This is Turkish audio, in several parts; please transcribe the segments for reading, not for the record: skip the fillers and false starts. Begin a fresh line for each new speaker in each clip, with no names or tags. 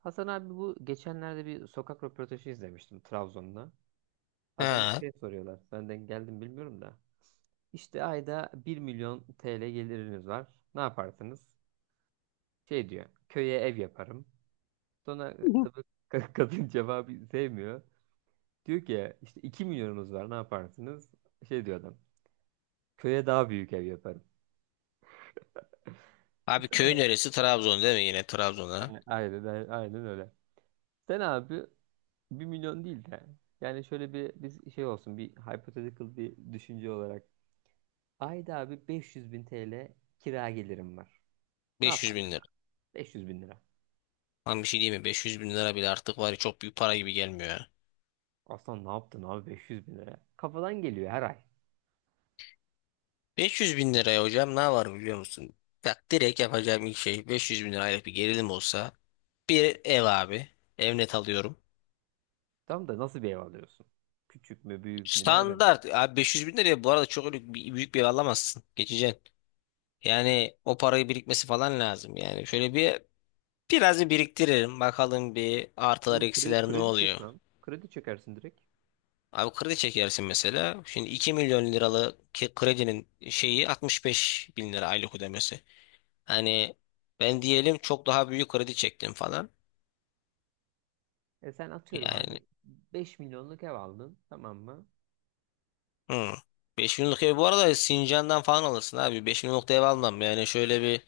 Hasan abi bu geçenlerde bir sokak röportajı izlemiştim Trabzon'da. Adama
Ha.
şey soruyorlar. Benden geldim bilmiyorum da. İşte ayda 1 milyon TL geliriniz var. Ne yaparsınız? Şey diyor. Köye ev yaparım. Sonra tabii kadın cevabı sevmiyor. Diyor ki işte 2 milyonunuz var, ne yaparsınız? Şey diyor adam. Köye daha büyük ev yaparım.
Abi köyün
Sen-
neresi? Trabzon değil mi yine Trabzon'a?
Aynen, aynen, aynen öyle. Sen abi 1 milyon değil de yani şöyle bir biz şey olsun, bir hypothetical bir düşünce olarak. Ayda abi 500 bin TL kira gelirim var. Ne
500 bin
yaparsın
lira.
abi? 500 bin lira.
Lan bir şey diyeyim mi? 500 bin lira bile artık var ya çok büyük para gibi gelmiyor ya.
Aslan ne yaptın abi 500 bin lira? Kafadan geliyor her ay.
500 bin liraya hocam ne var biliyor musun? Bak direkt yapacağım ilk şey 500 bin lirayla bir gerilim olsa bir ev abi. Ev net alıyorum.
Tam da nasıl bir ev alıyorsun? Küçük mü, büyük mü, nereden?
Standart. Abi 500 bin liraya bu arada çok öyle büyük bir ev alamazsın. Geçeceksin. Yani o parayı birikmesi falan lazım. Yani şöyle bir biraz bir biriktiririm. Bakalım bir artılar
Oğlum kredi,
eksiler ne
çek
oluyor.
lan. Kredi çekersin direkt.
Abi kredi çekersin mesela. Şimdi 2 milyon liralık kredinin şeyi 65 bin lira aylık ödemesi. Hani ben diyelim çok daha büyük kredi çektim falan.
E sen atıyorum abi
Yani
5 milyonluk ev aldın, tamam mı?
hı. 5 milyonluk ev bu arada Sincan'dan falan alırsın abi. 5 milyonluk da ev almam. Yani şöyle bir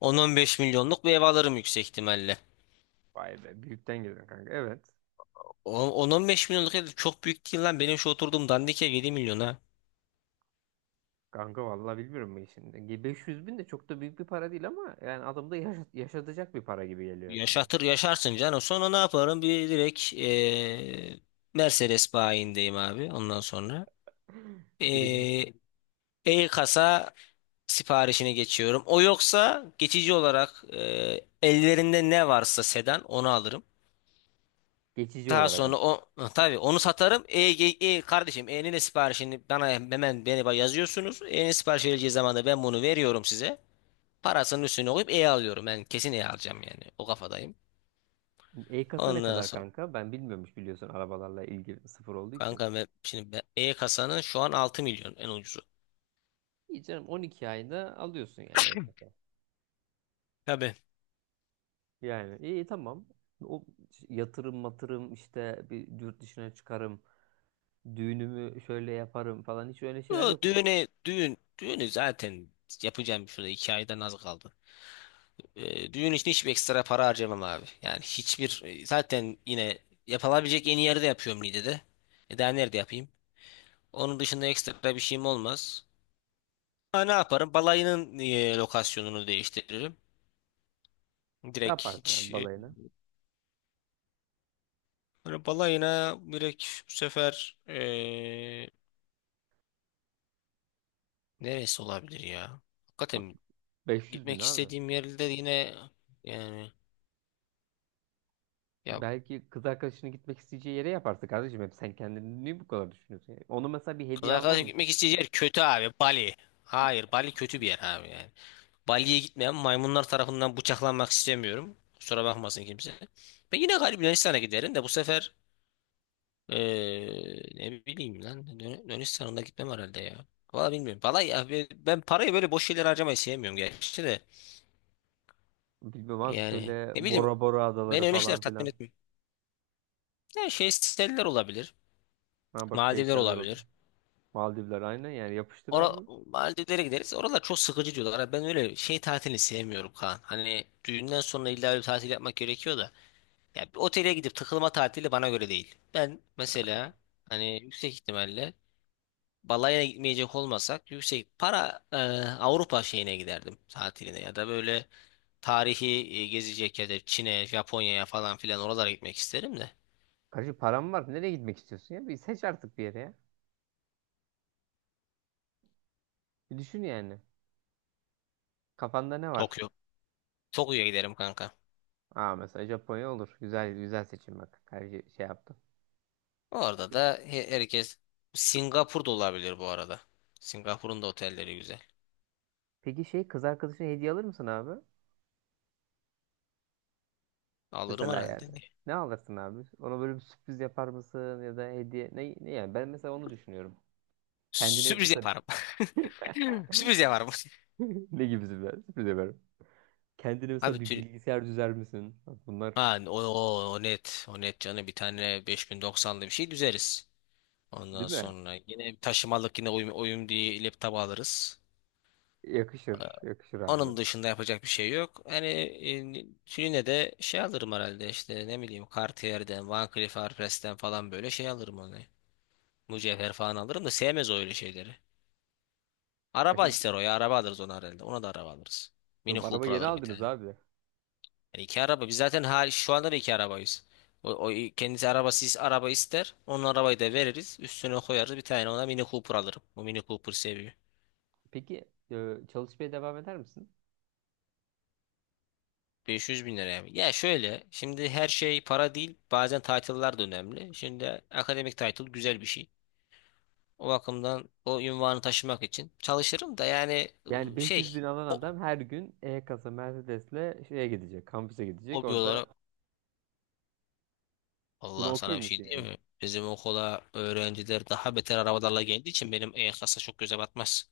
10-15 milyonluk bir ev alırım yüksek ihtimalle.
Vay be, büyükten geliyor kanka, evet.
10-15 milyonluk ev çok büyük değil lan. Benim şu oturduğum dandik ev 7 milyona.
Kanka vallahi bilmiyorum ben şimdi. 500 bin de çok da büyük bir para değil ama yani adamda yaşatacak bir para gibi geliyor şimdi.
Yaşatır yaşarsın canım. Sonra ne yaparım? Bir direkt Mercedes bayindeyim abi ondan sonra.
Direkt ben-
Ee, e-kasa siparişine geçiyorum. O yoksa geçici olarak ellerinde ne varsa sedan onu alırım.
Geçici
Daha
olarak
sonra
ama.
o tabii onu satarım. Kardeşim E'nin de siparişini bana hemen beni yazıyorsunuz. E'nin sipariş verileceği zaman da ben bunu veriyorum size. Parasının üstüne koyup E alıyorum. Ben kesin E alacağım yani. O kafadayım.
E-kasa ne
Ondan
kadar
sonra
kanka? Ben bilmiyormuş, biliyorsun arabalarla ilgili sıfır olduğu için.
kanka ben, şimdi E kasanın şu an 6 milyon en ucuzu.
İyi canım, 12 ayda alıyorsun yani e-kasa.
Tabii.
Yani iyi, tamam. O yatırım matırım işte, bir yurt dışına çıkarım. Düğünümü şöyle yaparım falan, hiç öyle şeyler
O
yok mu?
Düğüne düğün düğünü zaten yapacağım bir şurada 2 aydan az kaldı. Düğün için hiçbir ekstra para harcamam abi. Yani hiçbir zaten yine yapılabilecek en iyi yerde yapıyorum Niğde'de. E daha nerede yapayım? Onun dışında ekstra bir şeyim olmaz. Ha, ne yaparım? Balayının lokasyonunu değiştiririm.
Ne
Direkt
yaparsın
hiç
abi balayına?
böyle balayına direkt bu sefer neresi olabilir ya?
Bak,
Hakikaten
500 bin
gitmek
abi.
istediğim yerde yine yani ya.
Belki kız arkadaşının gitmek isteyeceği yere yaparsın kardeşim. Hep sen kendini niye bu kadar düşünüyorsun? Yani ona mesela bir
Kız
hediye almaz
arkadaşım
mısın?
gitmek
Ne?
isteyeceği yer kötü abi. Bali. Hayır, Bali kötü bir yer abi yani. Bali'ye gitmeyen maymunlar tarafından bıçaklanmak istemiyorum. Kusura bakmasın kimse. Ben yine galiba Yunanistan'a giderim de bu sefer ne bileyim lan Yunanistan'a da gitmem herhalde ya. Valla bilmiyorum. Valla ya ben parayı böyle boş şeylere harcamayı sevmiyorum gerçi de.
Bilmem abi,
Yani
şöyle
ne bileyim
Bora Bora adaları
beni öyle şeyler
falan
tatmin
filan.
etmiyor. Yani şey siteler olabilir.
Ha bak,
Maldivler
şeyseller olur.
olabilir.
Maldivler aynı yani, yapıştır
Ora
abi.
Maldivlere gideriz. Oralar çok sıkıcı diyorlar. Ha, ben öyle şey tatilini sevmiyorum Kaan. Hani düğünden sonra illa öyle bir tatil yapmak gerekiyor da. Ya bir otele gidip takılma tatili bana göre değil. Ben mesela hani yüksek ihtimalle balaya gitmeyecek olmasak yüksek para Avrupa şeyine giderdim tatiline ya da böyle tarihi gezecek ya da Çin'e, Japonya'ya falan filan oralara gitmek isterim de.
Kardeşim param var. Nereye gitmek istiyorsun ya? Bir seç artık bir yere ya. Bir düşün yani. Kafanda ne var?
Tokyo. Tokyo'ya giderim kanka.
Aa, mesela Japonya olur. Güzel, güzel seçim bak. Her şey, şey yaptım.
Orada da herkes Singapur da olabilir bu arada. Singapur'un da otelleri güzel.
Peki şey, kız arkadaşına hediye alır mısın abi?
Alırım
Mesela
herhalde.
yani.
Niye?
Ne alırsın abi? Ona böyle bir sürpriz yapar mısın, ya da hediye ne, ne yani, ben mesela onu düşünüyorum. Kendine
Sürpriz
mesela
yaparım. Sürpriz yaparım.
ne gibi sürpriz, yaparım? Kendine
Abi
mesela bir
tür...
bilgisayar düzer misin? Bunlar
Ha, o net. O net canı bir tane 5090'lı bir şey düzeriz. Ondan
değil mi?
sonra yine bir taşımalık yine uyum diye laptop alırız.
Yakışır, yakışır abi.
Onun dışında yapacak bir şey yok. Hani yine de şey alırım herhalde işte ne bileyim Cartier'den, Van Cleef Arpels'ten falan böyle şey alırım onu. Mücevher falan alırım da sevmez o öyle şeyleri.
Ya
Araba
şimdi,
ister o ya. Araba alırız ona herhalde. Ona da araba alırız. Mini
oğlum araba
Cooper
yeni
alırım bir
aldınız
tane.
abi.
Yani iki araba. Biz zaten şu anda da iki arabayız. O kendisi arabasız araba ister. Onun arabayı da veririz. Üstüne koyarız bir tane ona Mini Cooper alırım. O Mini Cooper seviyor.
Peki çalışmaya devam eder misin?
500 bin lira yani. Ya şöyle şimdi her şey para değil. Bazen title'lar da önemli. Şimdi akademik title güzel bir şey. O bakımdan o ünvanı taşımak için çalışırım da yani
Yani 500
şey
bin alan
ho-
adam her gün E-Kasa Mercedes'le şeye gidecek, kampüse gidecek.
hobi
Orada
olarak
buna
Allah sana
okey
bir şey
misin yani?
diyeyim mi? Bizim okula öğrenciler daha beter arabalarla geldiği için benim E-Klas'a çok göze batmaz.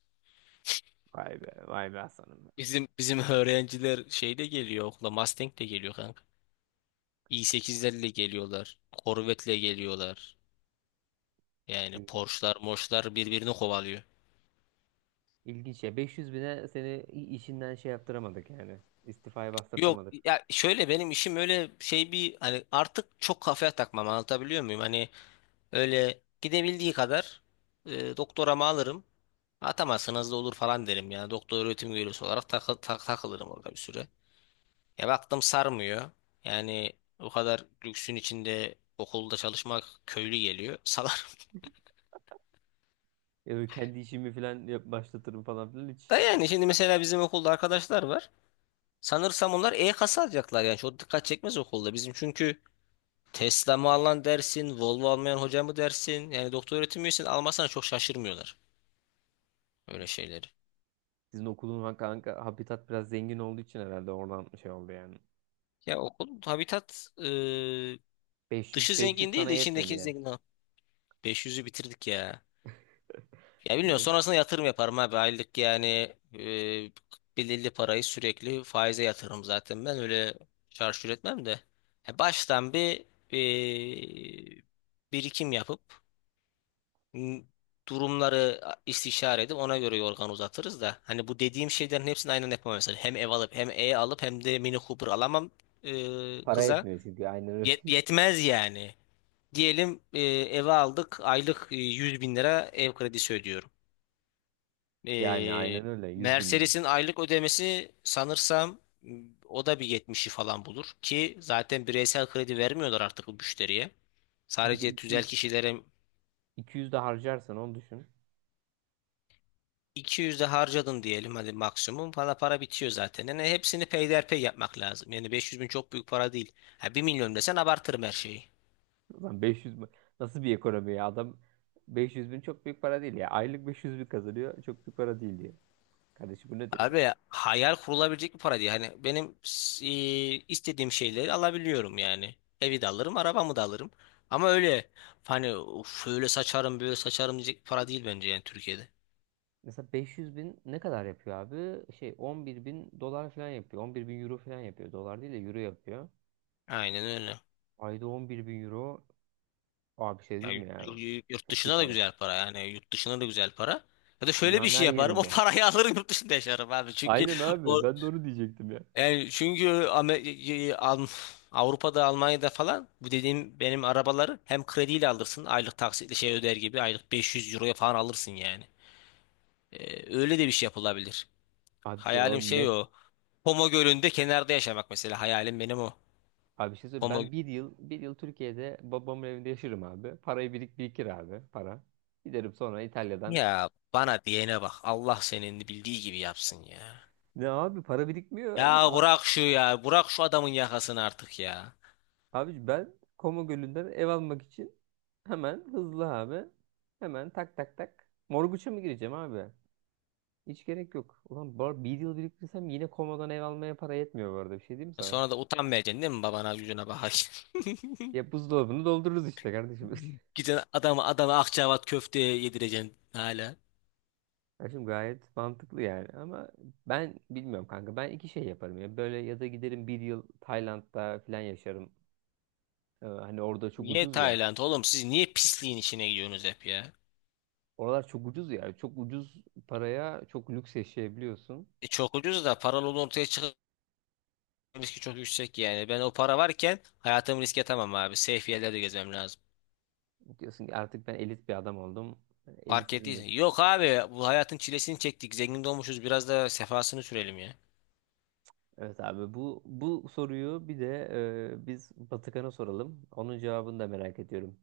Vay be, vay be Hasan'ım be.
Bizim öğrenciler şeyle geliyor okula Mustang'le geliyor kanka. i8'lerle geliyorlar. Corvette'le geliyorlar. Yani
İlginç.
Porsche'lar, Mosche'lar birbirini kovalıyor.
İlginç ya. 500 bine seni işinden şey yaptıramadık yani. İstifaya
Yok
bastırtamadık.
ya şöyle benim işim öyle şey bir hani artık çok kafaya takmam anlatabiliyor muyum? Hani öyle gidebildiği kadar doktoramı alırım. Atamazsanız da olur falan derim yani. Doktor öğretim üyesi olarak takılırım orada bir süre. Ya baktım sarmıyor. Yani o kadar lüksün içinde okulda çalışmak köylü geliyor. Salar.
Ya kendi işimi falan başlatırım falan filan hiç.
Da yani şimdi mesela bizim okulda arkadaşlar var. Sanırsam onlar E-kasa alacaklar yani. Çok dikkat çekmez okulda. Bizim çünkü Tesla mı alan dersin, Volvo almayan hoca mı dersin? Yani doktor öğretim üyesini almazsan çok şaşırmıyorlar. Öyle şeyleri.
Sizin okulun kanka, habitat biraz zengin olduğu için herhalde oradan şey oldu yani.
Ya okulun habitat dışı
500 500
zengin değil
sana
de
yetmedi
içindeki
ya.
zengin. Ha, 500'ü bitirdik ya. Ya bilmiyorum
E,
sonrasında yatırım yaparım abi aylık yani e, belirli parayı sürekli faize yatırırım zaten ben öyle çarçur etmem de. Ya baştan bir e, birikim yapıp m, durumları istişare edip ona göre yorgan uzatırız da. Hani bu dediğim şeylerin hepsini aynen yapamam mesela. Hem ev alıp hem E alıp hem de Mini Cooper alamam
Para
kıza.
yetmiyor çünkü, aynen öyle.
Yet- yetmez yani. Diyelim eve aldık aylık 100 bin lira ev kredisi ödüyorum.
Yani
E,
aynen öyle, 100 bin lira.
Mercedes'in aylık ödemesi sanırsam o da 170'i falan bulur ki zaten bireysel kredi vermiyorlar artık bu müşteriye.
Bir de
Sadece tüzel
200
kişilere
200 de harcarsan onu düşün.
200 de harcadın diyelim hadi maksimum falan para bitiyor zaten. Yani hepsini peyderpey yapmak lazım. Yani 500 bin çok büyük para değil. Ha, 1 milyon desen abartırım her şeyi.
Ulan 500 mü- Nasıl bir ekonomi ya, adam 500 bin çok büyük para değil ya. Aylık 500 bin kazanıyor, çok büyük para değil diyor. Kardeşim bu nedir ya?
Abi hayal kurulabilecek bir para değil. Hani benim istediğim şeyleri alabiliyorum yani. Evi de alırım, arabamı da alırım. Ama öyle hani "Of, şöyle saçarım, böyle saçarım diyecek bir para değil bence yani Türkiye'de.
Mesela 500 bin ne kadar yapıyor abi? Şey, 11 bin dolar falan yapıyor. 11 bin euro falan yapıyor. Dolar değil de euro yapıyor.
Aynen öyle.
Ayda 11 bin euro. Abi bir şey
Ya
diyeyim mi ya?
yurt
Çok iyi
dışına da
para.
güzel para yani yurt dışına da güzel para. Ya da şöyle bir
Dünyanın
şey
her
yaparım o
yerinde.
parayı alırım yurt dışında yaşarım abi çünkü
Aynen
o.
abi. Ben de onu diyecektim ya.
Yani çünkü Avrupa'da, Almanya'da falan bu dediğim benim arabaları hem krediyle alırsın. Aylık taksitle şey öder gibi aylık 500 euroya falan alırsın yani. Öyle de bir şey yapılabilir.
Abi bir şey var
Hayalim şey
net.
o. Pomo Gölü'nde kenarda yaşamak mesela hayalim benim o.
Abi bir şey söyleyeyim.
Pomo
Ben bir yıl, bir yıl Türkiye'de babamın evinde yaşarım abi. Parayı birikir abi para. Giderim sonra İtalya'dan.
ya bana diyene bak. Allah senin bildiği gibi yapsın ya.
Ne abi, para birikmiyor.
Ya bırak şu ya. Bırak şu adamın yakasını artık ya.
Abi ben Koma Gölü'nden ev almak için hemen, hızlı abi. Hemen tak tak tak. Morguç'a mı gireceğim abi? Hiç gerek yok. Bir yıl biriktirsem yine Koma'dan ev almaya para yetmiyor bu arada. Bir şey diyeyim mi sana?
Sonra da utanmayacaksın değil mi babana yüzüne bakarsın.
Ya buzdolabını doldururuz işte kardeşim.
Gidin adama adama Akçaabat köfte yedireceksin hala.
Kardeşim gayet mantıklı yani. Ama ben bilmiyorum kanka. Ben iki şey yaparım ya. Böyle, ya da giderim bir yıl Tayland'da falan yaşarım. Hani orada çok
Niye
ucuz ya.
Tayland oğlum siz niye pisliğin içine gidiyorsunuz hep ya?
Oralar çok ucuz ya. Çok ucuz paraya çok lüks yaşayabiliyorsun.
E çok ucuz da paralı olduğu ortaya çıkan riski çok yüksek yani. Ben o para varken hayatımı riske atamam abi. Safe yerlerde gezmem lazım.
Diyorsun ki artık ben elit bir adam oldum.
Fark
Elitizmiz.
ettiysen. Yok abi bu hayatın çilesini çektik. Zengin de olmuşuz biraz da sefasını sürelim ya.
Evet abi, bu, soruyu bir de biz Batıkan'a soralım. Onun cevabını da merak ediyorum.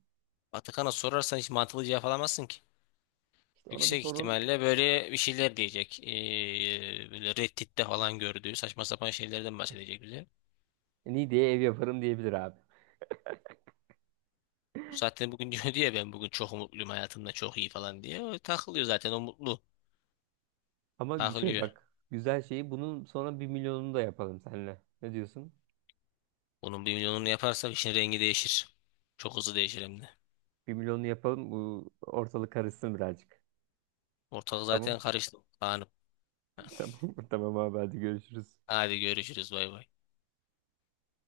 Vatikan'a sorarsan hiç mantıklı cevap alamazsın ki.
İşte ona bir
Yüksek
sorun.
ihtimalle böyle bir şeyler diyecek. Böyle Reddit'te falan gördüğü saçma sapan şeylerden bahsedecek bize.
Niğde'ye ev yaparım diyebilir abi.
Zaten bugün diyor diye ben bugün çok mutluyum hayatımda çok iyi falan diye. O takılıyor zaten o mutlu.
Ama bir şey
Takılıyor.
bak, güzel şeyi bunun, sonra 1 milyonunu da yapalım seninle. Ne diyorsun?
Onun 1 milyonunu yaparsak işin rengi değişir. Çok hızlı değişir hem de.
1 milyonunu yapalım, bu ortalık karışsın birazcık.
Ortalık
Tamam.
zaten karıştı. Kaan'ım.
Tamam. Tamam abi, hadi görüşürüz.
Hadi görüşürüz bay bay.